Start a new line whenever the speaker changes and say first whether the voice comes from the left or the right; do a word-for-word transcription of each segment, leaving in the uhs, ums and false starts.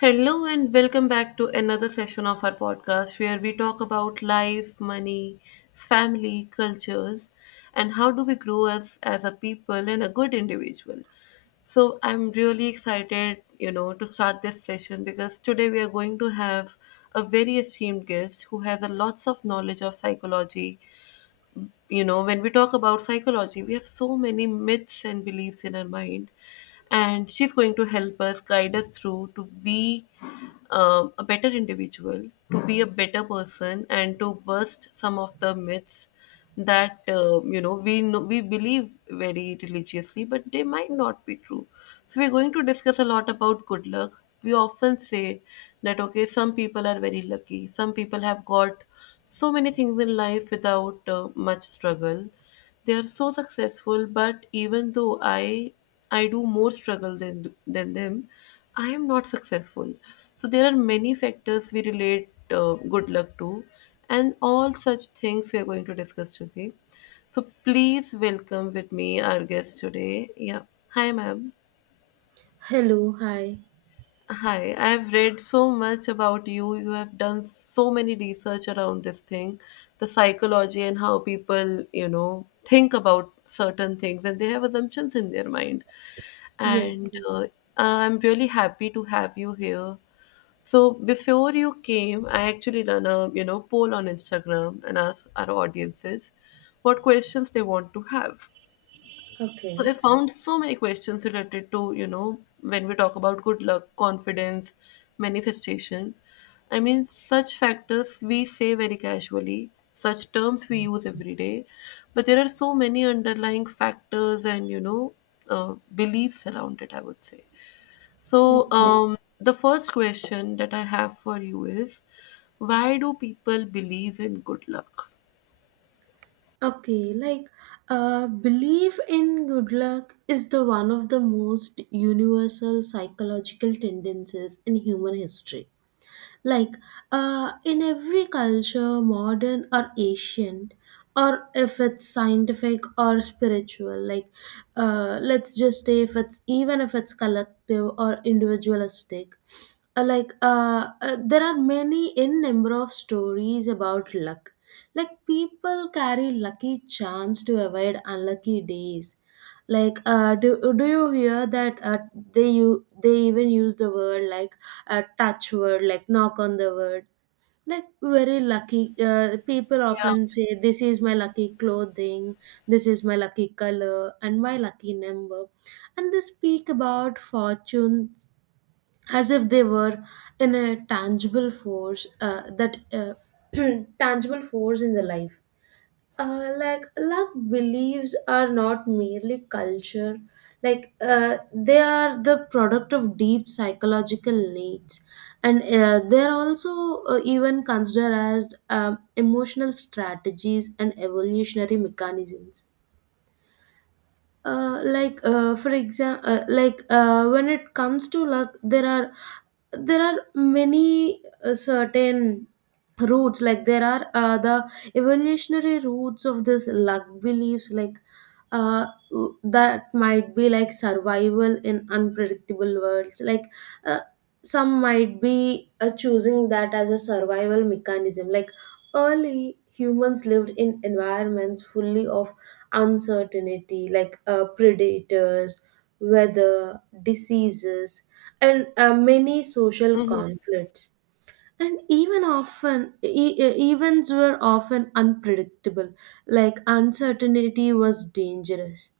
left: Hello and welcome back to another session of our podcast where we talk about life, money, family, cultures, and how do we grow as as a people and a good individual. So I'm really excited, you know, to start this session because today we are going to have a very esteemed guest who has a lots of knowledge of psychology. You know when we talk about psychology, we have so many myths and beliefs in our mind, and she's going to help us guide us through to be um, a better individual, to be a better person, and to burst some of the myths that uh, you know we know, we believe very religiously, but they might not be true. So we're going to discuss a lot about good luck. We often say that okay, some people are very lucky, some people have got so many things in life without uh, much struggle. They are so successful, but even though I I do more struggle than than them, I am not successful. So there are many factors we relate uh, good luck to, and all such things we are going to discuss today. So please welcome with me our guest today. Yeah, hi, ma'am.
right: Hello, hi.
left: Hi, I've read so much about you. You have done so many research around this thing, the psychology and how people, you know, think about certain things, and they have assumptions in their mind.
right: Yes.
left: And uh, uh, I'm really happy to have you here. So before you came, I actually done a, you know, poll on Instagram and asked our audiences what questions they want to have. So I
right: Okay,
left: found so many questions related to, you know, when we talk about good luck, confidence, manifestation. I mean, such factors we say very casually, such terms we use every day, but there are so many underlying factors and, you know, uh, beliefs around it, I would say. So,
right: okay,
left: um, the first question that I have for you is, why do people believe in good luck?
right: okay. Like, uh, belief in good luck is the one of the most universal psychological tendencies in human history. Like uh, in every culture, modern or ancient, or if it's scientific or spiritual. Like uh, let's just say, if it's, even if it's, collective or individualistic. uh, like uh, uh, there are many in number of stories about luck. Like people carry lucky charms to avoid unlucky days. Like uh do, do you hear that? Uh, they, you, they even use the word, like uh, touch word, like knock on the word. Like very lucky, uh, people often say this is my lucky clothing, this is my lucky color and my lucky number. And they speak about fortune as if they were in a tangible force, uh, that uh, tangible force in the life. Uh, like luck beliefs are not merely culture. Like uh, they are the product of deep psychological needs. And uh, they're also uh, even considered as um emotional strategies and evolutionary mechanisms. uh, like uh, for example, uh, like uh, when it comes to luck, there are, there are many uh, certain roots. Like there are uh, the evolutionary roots of this luck beliefs. Like uh, w- that might be like survival in unpredictable worlds. Like uh, some might be uh, choosing that as a survival mechanism. Like early humans lived in environments fully of uncertainty, like uh, predators, weather, diseases, and uh, many social
left: Mm-hmm.
right: conflicts. And even often, e- e- events were often unpredictable, like uncertainty was dangerous.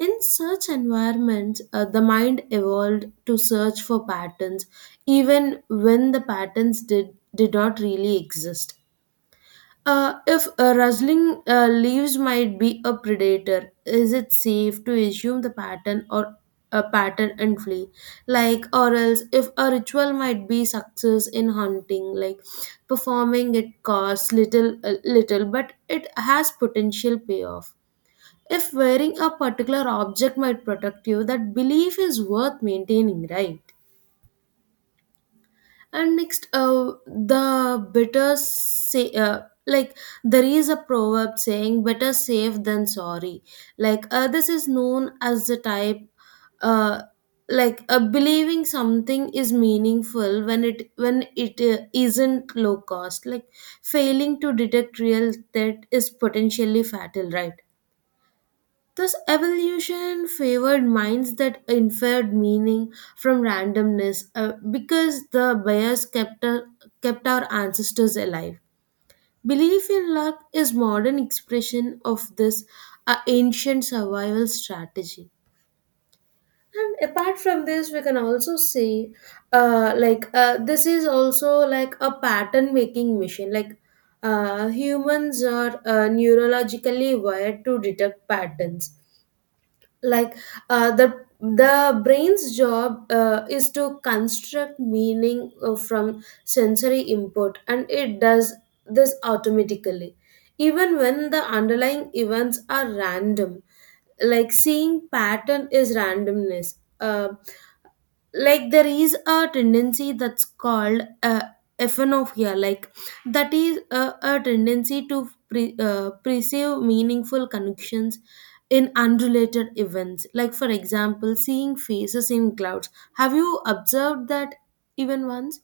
right: In such environments, uh, the mind evolved to search for patterns, even when the patterns did, did not really exist. Uh, if a rustling uh, leaves might be a predator, is it safe to assume the pattern, or a pattern, and flee? Like, or else, if a ritual might be success in hunting, like performing it costs little, uh, little, but it has potential payoff. If wearing a particular object might protect you, that belief is worth maintaining, right? And next, uh, the better say, uh, like there is a proverb saying, better safe than sorry. Like uh, this is known as the type. uh, like uh, believing something is meaningful when it when it uh, isn't, low cost. Like failing to detect real threat is potentially fatal, right? This evolution favored minds that inferred meaning from randomness, uh, because the bias kept, our- kept our ancestors alive. Belief in luck is modern expression of this uh, ancient survival strategy. And apart from this, we can also say, uh, like uh, this is also like a pattern making machine. Like uh, humans are uh, neurologically wired to detect patterns, like uh, the the brain's job uh, is to construct meaning uh, from sensory input, and it does this automatically even when the underlying events are random. Like seeing pattern is randomness, uh, like there is a tendency that's called uh, ephenopia. Like that is a, a tendency to pre, uh, perceive meaningful connections in unrelated events, like for example seeing faces in clouds. Have you observed that even once?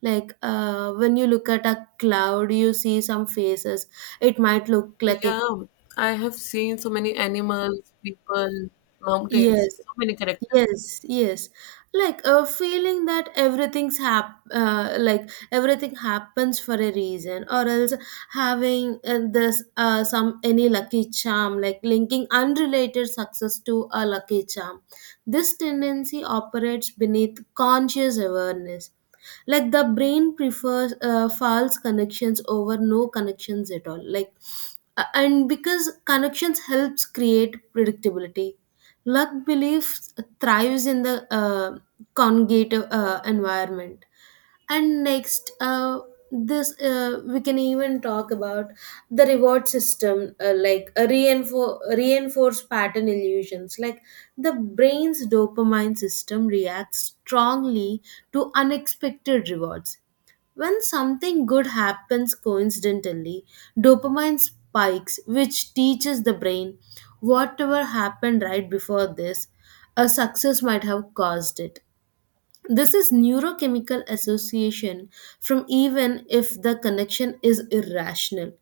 right: Like uh, when you look at a cloud, you see some faces. It might look like a.
left: Yeah, I have seen so many animals, people, mountains,
right: Yes.
left: so many characters.
right: Yes, yes. Like a feeling that everything's hap uh, like everything happens for a reason, or else having uh, this uh, some any lucky charm, like linking unrelated success to a lucky charm. This tendency operates beneath conscious awareness. Like the brain prefers uh, false connections over no connections at all. Like uh, and because connections helps create predictability, luck beliefs thrives in the uh, congregate uh, environment. And next, uh, this uh, we can even talk about the reward system, uh, like a reinfor- reinforced pattern illusions. Like the brain's dopamine system reacts strongly to unexpected rewards. When something good happens coincidentally, dopamine spikes, which teaches the brain whatever happened right before this, a success might have caused it. This is neurochemical association, from even if the connection is irrational.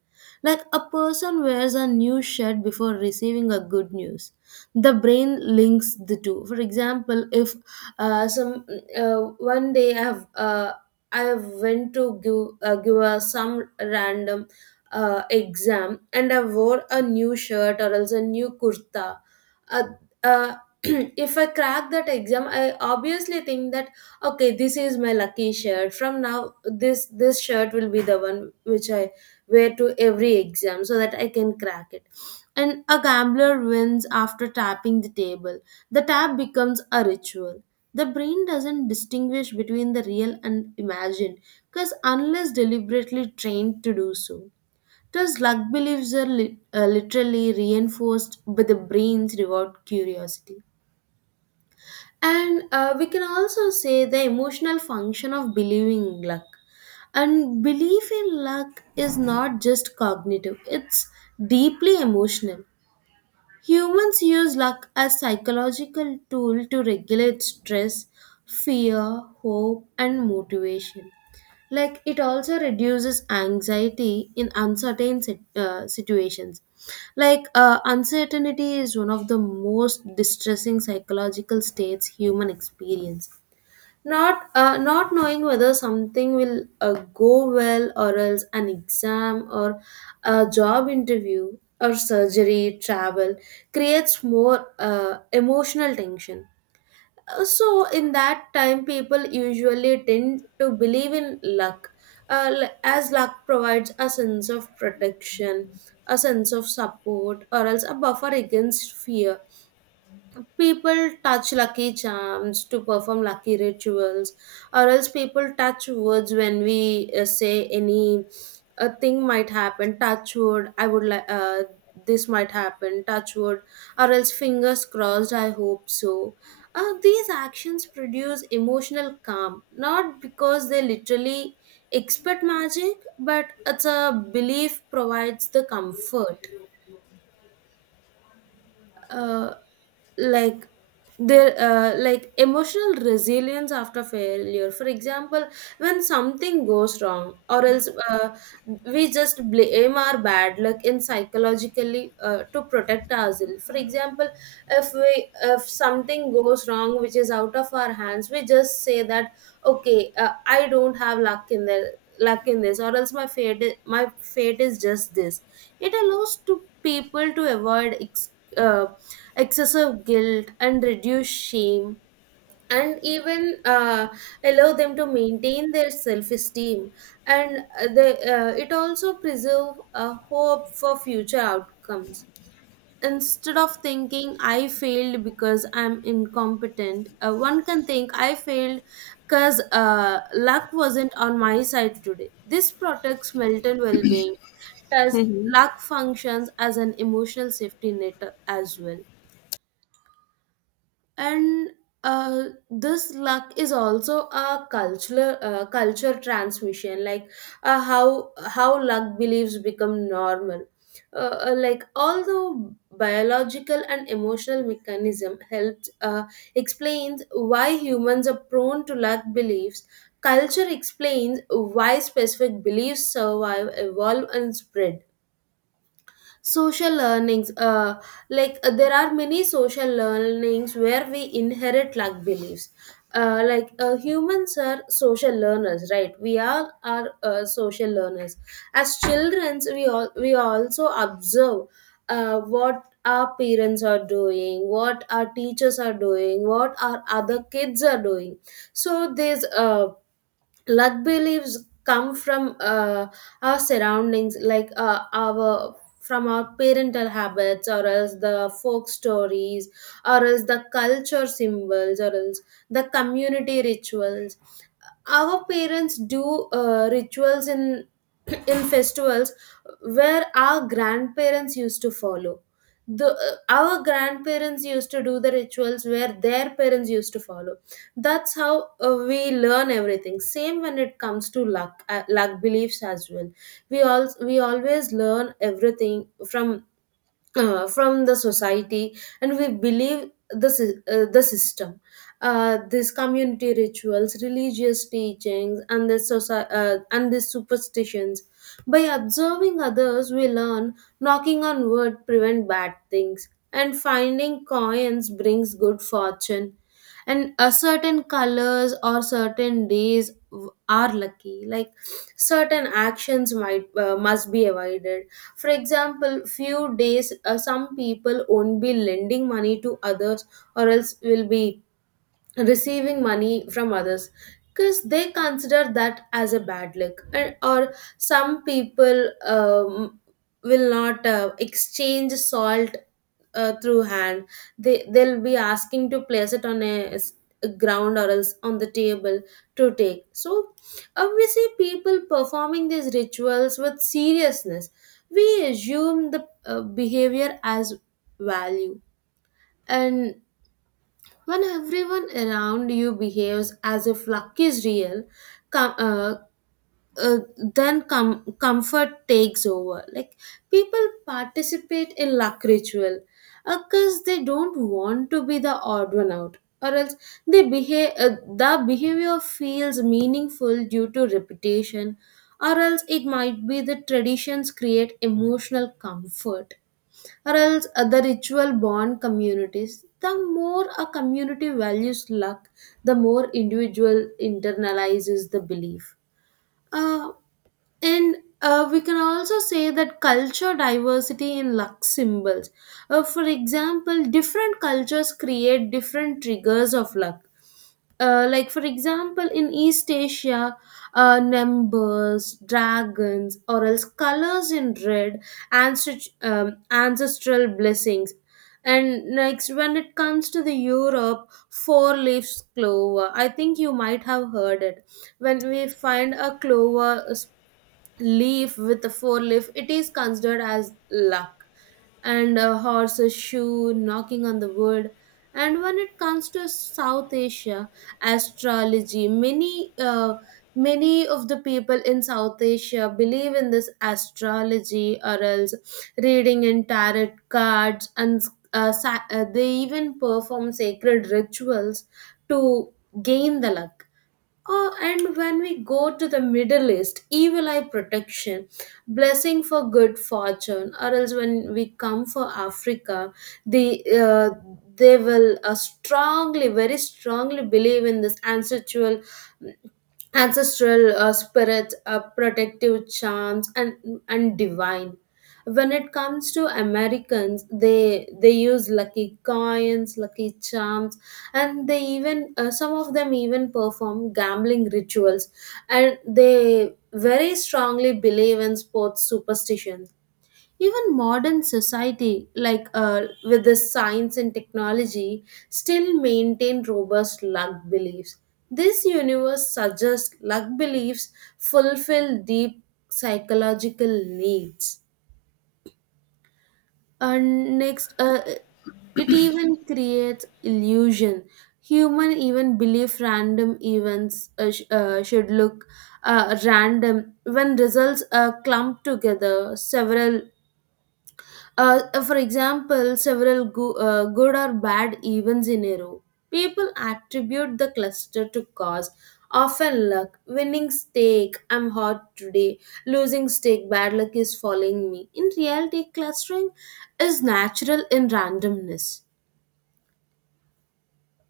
right: Like a person wears a new shirt before receiving a good news. The brain links the two. For example, if uh, some uh, one day I have uh, I have went to give uh, give a some random uh, exam, and I wore a new shirt or else a new kurta. Uh, uh, if I crack that exam, I obviously think that, okay, this is my lucky shirt. From now, this this shirt will be the one which I wear to every exam, so that I can crack it. And a gambler wins after tapping the table. The tap becomes a ritual. The brain doesn't distinguish between the real and imagined, because, unless deliberately trained to do so. Thus, luck beliefs are li- uh, literally reinforced by the brain's reward curiosity. And uh, we can also say the emotional function of believing in luck. And belief in luck is not just cognitive, it's deeply emotional. Humans use luck as psychological tool to regulate stress, fear, hope and motivation. Like it also reduces anxiety in uncertain sit- uh, situations. Like uh, uncertainty is one of the most distressing psychological states human experience. Not uh, not knowing whether something will uh, go well, or else an exam, or a job interview, or surgery, travel, creates more uh, emotional tension. Uh, so in that time people usually tend to believe in luck, uh, l- as luck provides a sense of protection, a sense of support, or else a buffer against fear. People touch lucky charms to perform lucky rituals, or else people touch woods when we uh, say any a thing might happen. Touch wood, I would like uh, this might happen. Touch wood, or else fingers crossed, I hope so. Uh, these actions produce emotional calm, not because they literally expect magic, but it's a belief provides the comfort. Uh, like there uh, like emotional resilience after failure, for example, when something goes wrong, or else uh, we just blame our bad luck in psychologically uh, to protect ourselves. For example, if we, if something goes wrong which is out of our hands, we just say that, okay, uh, I don't have luck in there, luck in this, or else my fate, i- my fate is just this. It allows to people to avoid ex- uh, excessive guilt and reduce shame, and even uh, allow them to maintain their self-esteem. And uh, they, uh, it also preserve a hope for future outcomes. Instead of thinking I failed because I'm incompetent, uh, one can think I failed because uh, luck wasn't on my side today. This protects mental well-being. Does
left: Hmm.
right: luck functions as an emotional safety net as well. And uh, this luck is also a cultural uh, culture transmission. Like uh, how how luck beliefs become normal. Uh, uh, like although biological and emotional mechanism helped uh, explains why humans are prone to luck beliefs, culture explains why specific beliefs survive, evolve and spread. Social learnings, uh, like uh, there are many social learnings where we inherit like beliefs. Uh, like uh, humans are social learners, right? We all are uh, social learners. As children, we all we also observe uh, what our parents are doing, what our teachers are doing, what our other kids are doing. So there's uh, luck beliefs come from uh, our surroundings, like uh, our from our parental habits, or else the folk stories, or else the culture symbols, or else the community rituals. Our parents do uh, rituals in in festivals where our grandparents used to follow. The uh, our grandparents used to do the rituals where their parents used to follow. That's how uh, we learn everything. Same when it comes to luck, uh, luck beliefs as well. We all we always learn everything from uh, from the society, and we believe the, sy- uh, the system. Uh, these community rituals, religious teachings, and the soci- uh, and the superstitions, by observing others, we learn, knocking on wood prevent bad things, and finding coins brings good fortune, and a certain colors or certain days w- are lucky. Like certain actions might uh, must be avoided. For example, few days, uh, some people won't be lending money to others, or else will be receiving money from others, because they consider that as a bad luck. And or some people um, will not uh, exchange salt uh, through hand. They, they'll be asking to place it on a, s- a ground, or else on the table, to take. So uh, we see people performing these rituals with seriousness, we assume the uh, behavior as value. And when everyone around you behaves as if luck is real, com- uh, uh, then com- comfort takes over. Like people participate in luck ritual because they don't want to be the odd one out, or else they behave. Uh, the behavior feels meaningful due to repetition, or else it might be the traditions create emotional comfort or else other ritual bond communities. The more a community values luck, the more individual internalizes the belief. Uh, and uh, We can also say that culture diversity in luck symbols. Uh, for example, different cultures create different triggers of luck. Uh, like for example in east asia uh, numbers dragons or else colors in red ancest- um, ancestral blessings. And next when it comes to the europe four leaves clover, I think you might have heard it. When we find a clover s- leaf with a four leaf, it is considered as luck, and a horse's shoe knocking on the wood. And when it comes to South Asia astrology, many uh, many of the people in South Asia believe in this astrology, or else reading in tarot cards, and uh, sa- uh, they even perform sacred rituals to gain the luck uh, And when we go to the Middle East, evil eye protection, blessing for good fortune, or else when we come for Africa, the uh, they will uh, strongly, very strongly believe in this ancestral ancestral uh, spirit, uh, protective charms, and and divine. When it comes to Americans, they they use lucky coins, lucky charms, and they even uh, some of them even perform gambling rituals, and they very strongly believe in sports superstitions. Even modern society like uh, with the science and technology still maintain robust luck beliefs. This universe suggests luck beliefs fulfill deep psychological needs. And next uh, it even creates illusion. Human even believe random events uh, sh- uh, should look uh, random when results are clumped together several. Uh, uh, for example, several go- uh, good or bad events in a row. People attribute the cluster to cause, often luck, winning stake, I'm hot today, losing stake, bad luck is following me. In reality, clustering is natural in randomness.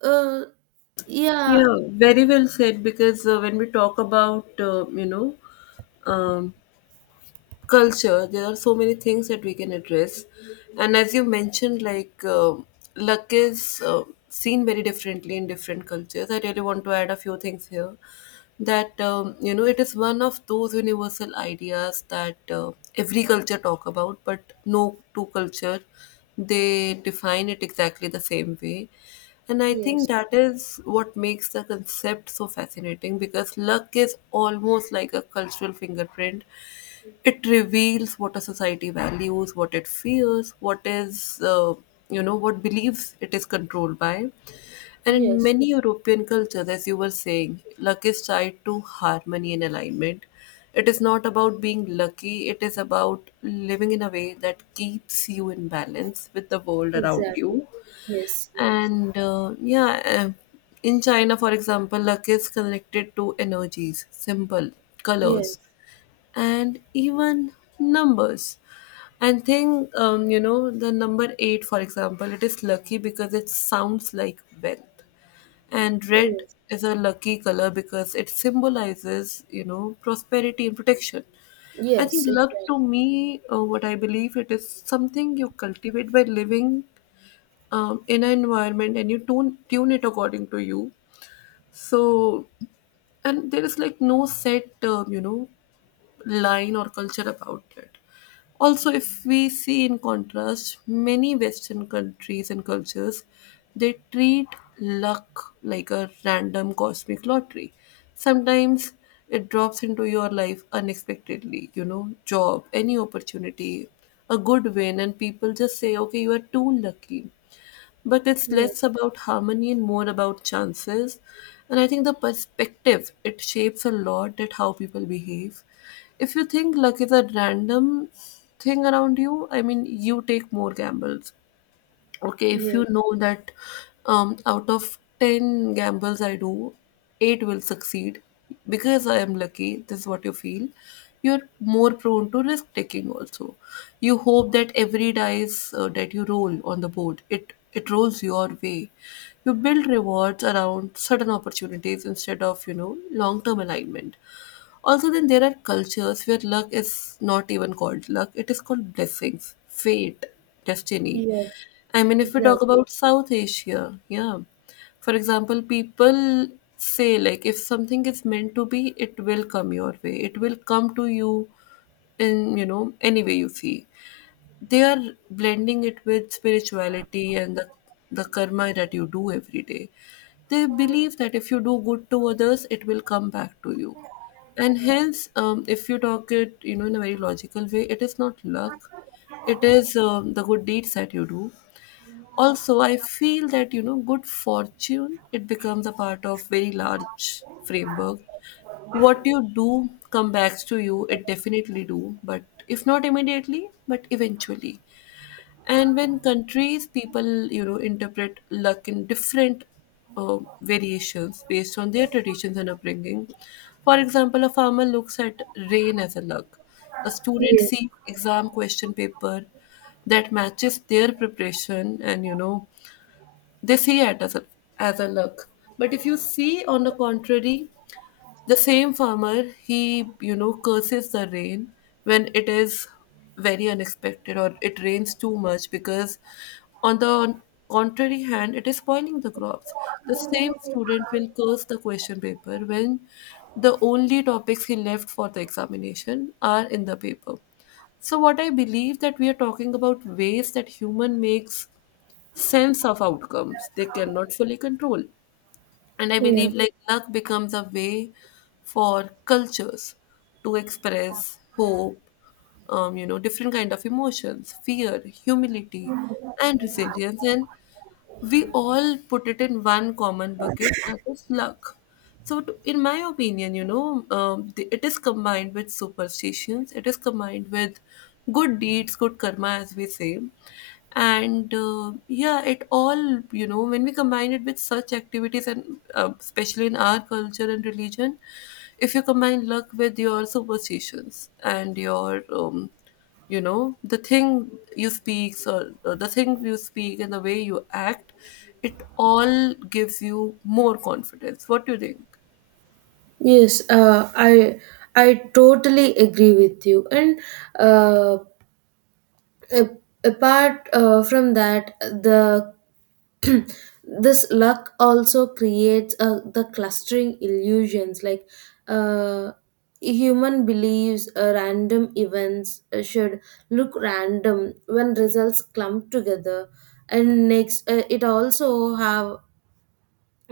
right: Uh, yeah,
left: Yeah, very well said. Because uh, when we talk about, uh, you know, um, culture, there are so many things that we can address, and as you mentioned, like um luck is uh, seen very differently in different cultures. I really want to add a few things here, that um, you know it is one of those universal ideas that uh, every culture talk about, but no two culture, they define it exactly the same way. And I think
right: yes,
left: that is what makes the concept so fascinating, because luck is almost like a cultural fingerprint. It reveals what a society values, what it fears, what is, uh, you know, what beliefs it is controlled by. And in
right: yes,
left: many European cultures, as you were saying, luck is tied to harmony and alignment. It is not about being lucky, it is about living in a way that keeps you in balance with the world around
right: exactly.
left: you.
right: Yes, yes,
left: And uh, yeah, uh, in China, for example, luck is connected to energies, symbol, colors,
right: yes,
left: and even numbers. And think, um, you know, the number eight, for example, it is lucky because it sounds like wealth. And red
right: yes,
left: is a lucky color, because it symbolizes, you know, prosperity and protection. I think
right: yes,
left: luck to
right: exactly.
left: me, uh, what I believe, it is something you cultivate by living um, in an environment, and you tune tune it according to you. So, and there is like no set, uh, you know, line or culture about it. Also, if we see in contrast, many Western countries and cultures, they treat luck like a random cosmic lottery. Sometimes it drops into your life unexpectedly, you know, job, any opportunity, a good win, and people just say, okay, you are too lucky, but it's
right: Yes,
left: less about harmony and more about chances. And I think the perspective, it shapes a lot at how people behave. If you think luck is a random thing around you, I mean, you take more gambles. Okay, if you
right: yes,
left: know that um, out of ten gambles I do, eight will succeed because I am lucky, this is what you feel. You're more prone to risk taking also. You hope that every dice uh, that you roll on the board, it, it rolls your way. You build rewards around certain opportunities instead of, you know, long term alignment. Also, then there are cultures where luck is not even called luck, it is called blessings, fate, destiny.
right: yes,
left: I mean, if we talk
right: exactly.
left: about South Asia, yeah. For example, people say, like, if something is meant to be, it will come your way, it will come to you in, you know, any way you see, they are blending it with spirituality and the, the karma that you do every day. They believe that if you do good to others, it will come back to you. And hence, um, if you talk it, you know, in a very logical way, it is not luck. It is um, the good deeds that you do. Also, I feel that, you know, good fortune, it becomes a part of very large framework. What you do come back to you, it definitely do, but if not immediately, but eventually. And when countries, people you know interpret luck in different uh, variations based on their traditions and upbringing. For example, a farmer looks at rain as a luck, a student
right: Yes,
left: sees exam question paper that matches their preparation, and you know they see it as a as a luck. But if you see on the contrary, the same farmer, he, you know, curses the rain when it is very unexpected, or it rains too much because, on the contrary hand, it is spoiling the crops. The same student will curse the question paper when the only topics he left for the examination are in the paper. So what I believe, that we are talking about ways that human makes sense of outcomes they cannot fully control. And I
right: yeah,
left: believe, like, luck becomes a way for cultures to express hope, um, you know, different kind of emotions, fear, humility, and resilience. And we all put it in one common bucket, that is luck. So to, in my opinion, you know um, the, it is combined with superstitions, it is combined with good deeds, good karma, as we say. And uh, yeah, it all, you know when we combine it with such activities, and uh, especially in our culture and religion, if you combine luck with your superstitions and your um, you know the thing you speak, or, or the thing you speak and the way you act, it all gives you more confidence. What do you think?
right: yes. Uh, I I totally agree with you. And uh, a- apart uh, from that, the this luck also creates uh, the clustering illusions. Like uh, human believes uh, random events uh, should look random when results clump together. And next, uh, it also have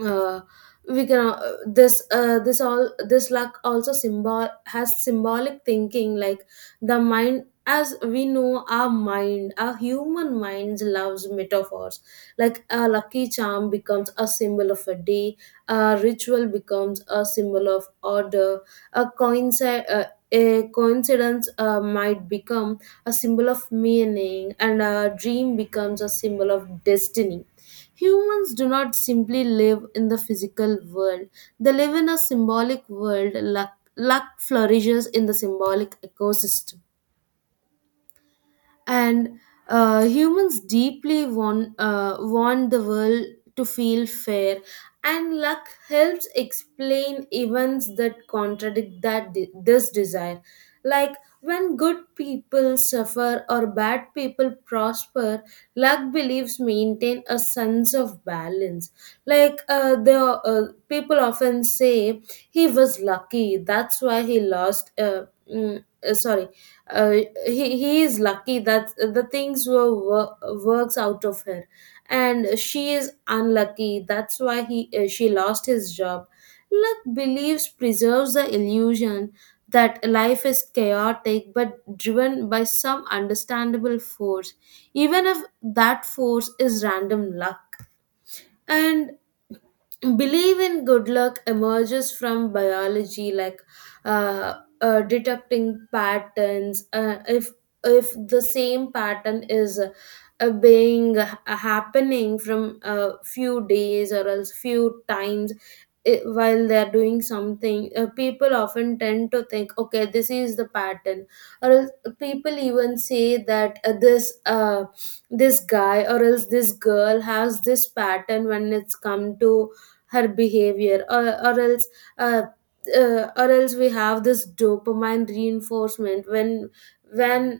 right: uh, we can uh, this uh, this all This luck also symbol has symbolic thinking. Like the mind, as we know, our mind our human minds loves metaphors. Like a lucky charm becomes a symbol of a day, a ritual becomes a symbol of order, a coinci- uh, a coincidence uh, might become a symbol of meaning, and a dream becomes a symbol of destiny. Humans do not simply live in the physical world, they live in a symbolic world. Luck, luck flourishes in the symbolic ecosystem, and uh, humans deeply want uh, want the world to feel fair, and luck helps explain events that contradict that de- this desire. Like when good people suffer or bad people prosper, luck believes maintain a sense of balance. Like uh, the uh, people often say he was lucky that's why he lost uh, mm, uh, Sorry, uh, he, he is lucky that the things were wor- works out of her, and she is unlucky that's why he uh, she lost his job. Luck believes preserves the illusion that life is chaotic but driven by some understandable force, even if that force is random luck. And believe in good luck emerges from biology, like uh, uh, detecting patterns. Uh, if if the same pattern is uh, being uh, happening from a few days or else few times, i- while they're doing something, uh, people often tend to think okay this is the pattern, or else people even say that uh, this uh, this guy or else this girl has this pattern when it's come to her behavior or, or else uh, uh, or else we have this dopamine reinforcement when when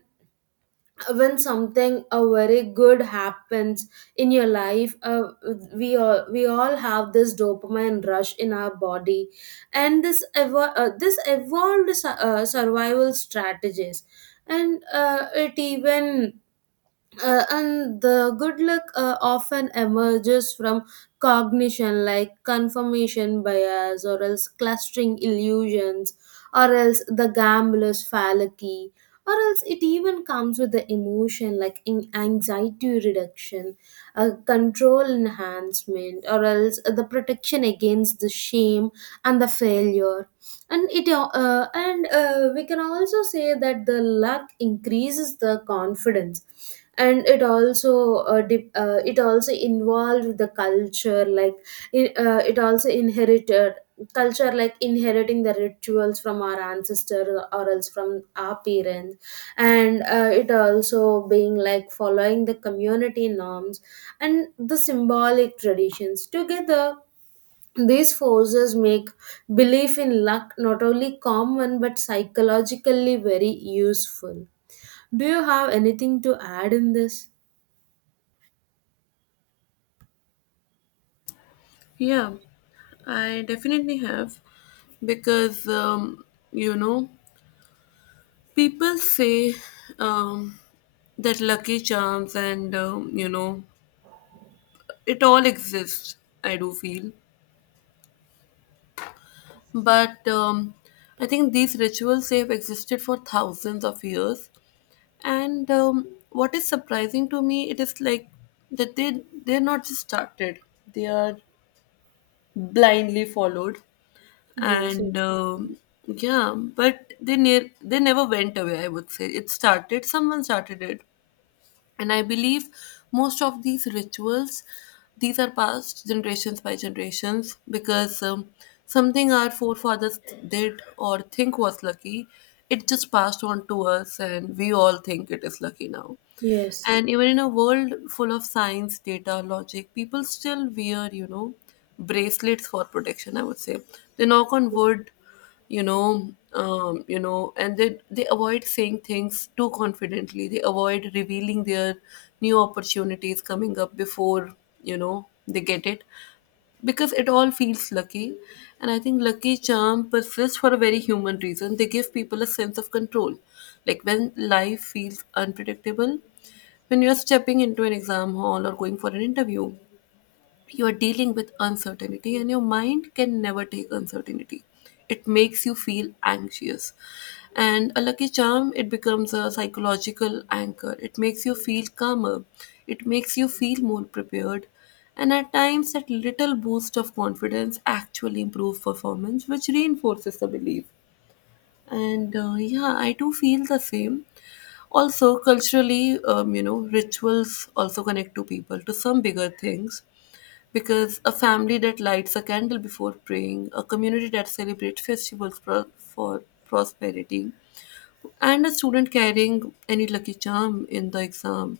right: when something a very good happens in your life uh, we all we all have this dopamine rush in our body. And this evo- uh, this evolved su- uh, survival strategies. And uh, it even uh, and the good luck uh, often emerges from cognition like confirmation bias or else clustering illusions or else the gambler's fallacy, or else it even comes with the emotion like in anxiety reduction, uh, control enhancement or else the protection against the shame and the failure. And it uh, uh, and uh, we can also say that the luck increases the confidence. And it also uh, dip, uh, it also involved the culture, like it, uh, it also inherited culture like inheriting the rituals from our ancestors or else from our parents. And uh, it also being like following the community norms and the symbolic traditions together. These forces make belief in luck not only common but psychologically very useful. Do you have anything to add in this?
left: Yeah, I definitely have, because um, you know people say, um, that lucky charms and, um, you know it all exists, I do feel. But um, I think these rituals they have existed for thousands of years. And um, what is surprising to me, it is like that they they're not just started; they are blindly followed.
right: Yes,
left: And
right: exactly.
left: um, yeah, but they ne- they never went away. I would say it started. Someone started it, and I believe most of these rituals, these are passed generations by generations, because um, something our forefathers did or think was lucky, it just passed on to us, and we all think it is lucky now.
right: Yes,
left: And even in a world full of science, data, logic, people still wear, you know, bracelets for protection, I would say. They knock on wood, you know, um, you know, and they they avoid saying things too confidently. They avoid revealing their new opportunities coming up before, you know, they get it, because it all feels lucky. And I think lucky charm persists for a very human reason. They give people a sense of control. Like, when life feels unpredictable, when you're stepping into an exam hall or going for an interview, you are dealing with uncertainty, and your mind can never take uncertainty. It makes you feel anxious, and a lucky charm, it becomes a psychological anchor. It makes you feel calmer, it makes you feel more prepared, and at times that little boost of confidence actually improves performance, which reinforces the belief. And uh, yeah, I do feel the same. Also, culturally, um, you know rituals also connect to people to some bigger things, because a family that lights a candle before praying, a community that celebrates festivals pro- for prosperity, and a student carrying any lucky charm in the exam.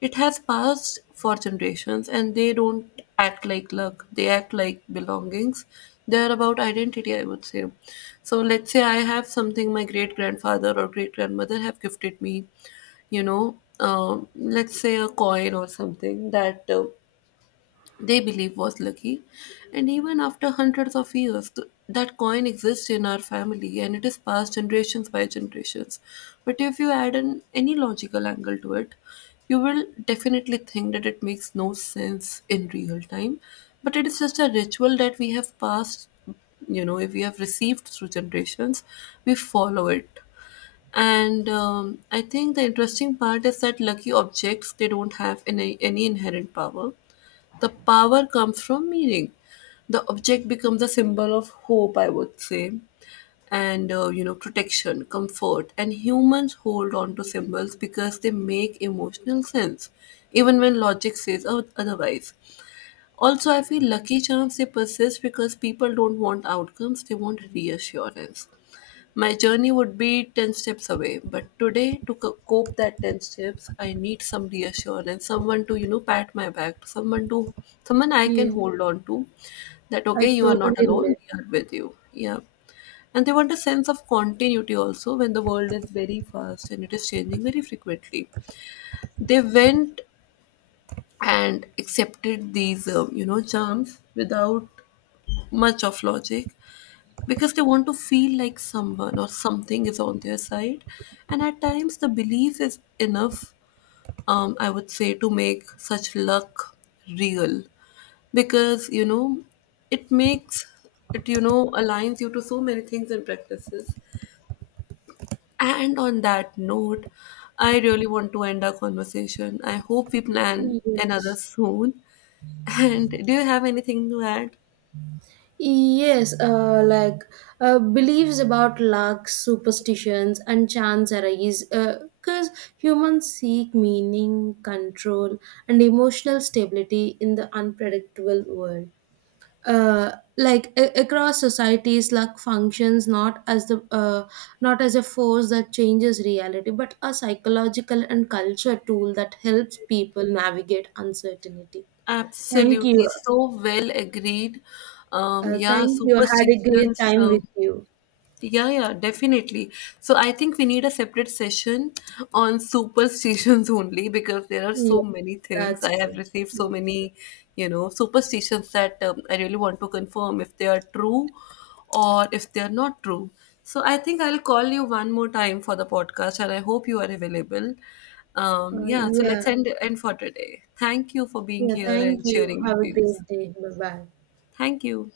left: It has passed for generations, and they don't act like luck, they act like belongings. They are about identity, I would say. So let's say I have something my great grandfather or great grandmother have gifted me, you know, um, let's say a coin or something that. Uh, they believe was lucky. And even after hundreds of years, th- that coin exists in our family, and it is passed generations by generations. But if you add an any logical angle to it, you will definitely think that it makes no sense in real time. But it is just a ritual that we have passed, you know, if we have received through generations, we follow it. And um, I think the interesting part is that lucky objects, they don't have any any inherent power. The power comes from meaning. The object becomes a symbol of hope, I would say, and uh, you know, protection, comfort. And humans hold on to symbols because they make emotional sense, even when logic says oth- otherwise. Also, I feel lucky charms, they persist because people don't want outcomes, they want reassurance. My journey would be ten steps away, but today, to co- cope that ten steps, I need some reassurance, someone to, you know, pat my back, someone to someone I can
right: yes.
left: hold on to, that
right: I
left: okay, you are not
right: totally
left: alone,
right: relate.
left: we are with you. Yeah. And they want a sense of continuity also, when the world is very fast and it is changing very frequently. They went and accepted these, um, you know, charms without much of logic, because they want to feel like someone or something is on their side. And at times, the belief is enough, um, I would say, to make such luck real, because you know it makes it, you know aligns you to so many things and practices. And on that note, I really want to end our conversation. I hope we plan another
right: Yes.
left: soon. And do you have anything to add?
right: Yes, uh, like uh, beliefs about luck, superstitions, and chance arise because humans seek meaning, control, and emotional stability in the unpredictable world. Uh, like a- across societies luck functions not as the uh, not as a force that changes reality but a psychological and culture tool that helps people navigate uncertainty. Thank
left: Absolutely,
right: you.
left: so well agreed. Um,
right: Uh,
left: yeah,
right: thank you, I had a great
left: superstitions.
right: time
left: Uh,
right: with you.
left: yeah, yeah, definitely. So I think we need a separate session on superstitions only because there are
right: Yeah,
left: so many things.
right: that's
left: I have
right: true,
left: received so
right: that's true.
left: many, you know, superstitions that um, I really want to confirm if they are true, or if they are not true. So I think I'll call you one more time for the podcast, and I hope you are available. Um,
right: Uh,
left: yeah, so
right: yeah,
left: let's end end for today. Thank you for being
right: yeah,
left: here
right: thank
left: and
right: you,
left: sharing your
right: have a great
left: views.
right: day, bye bye.
left: Thank you.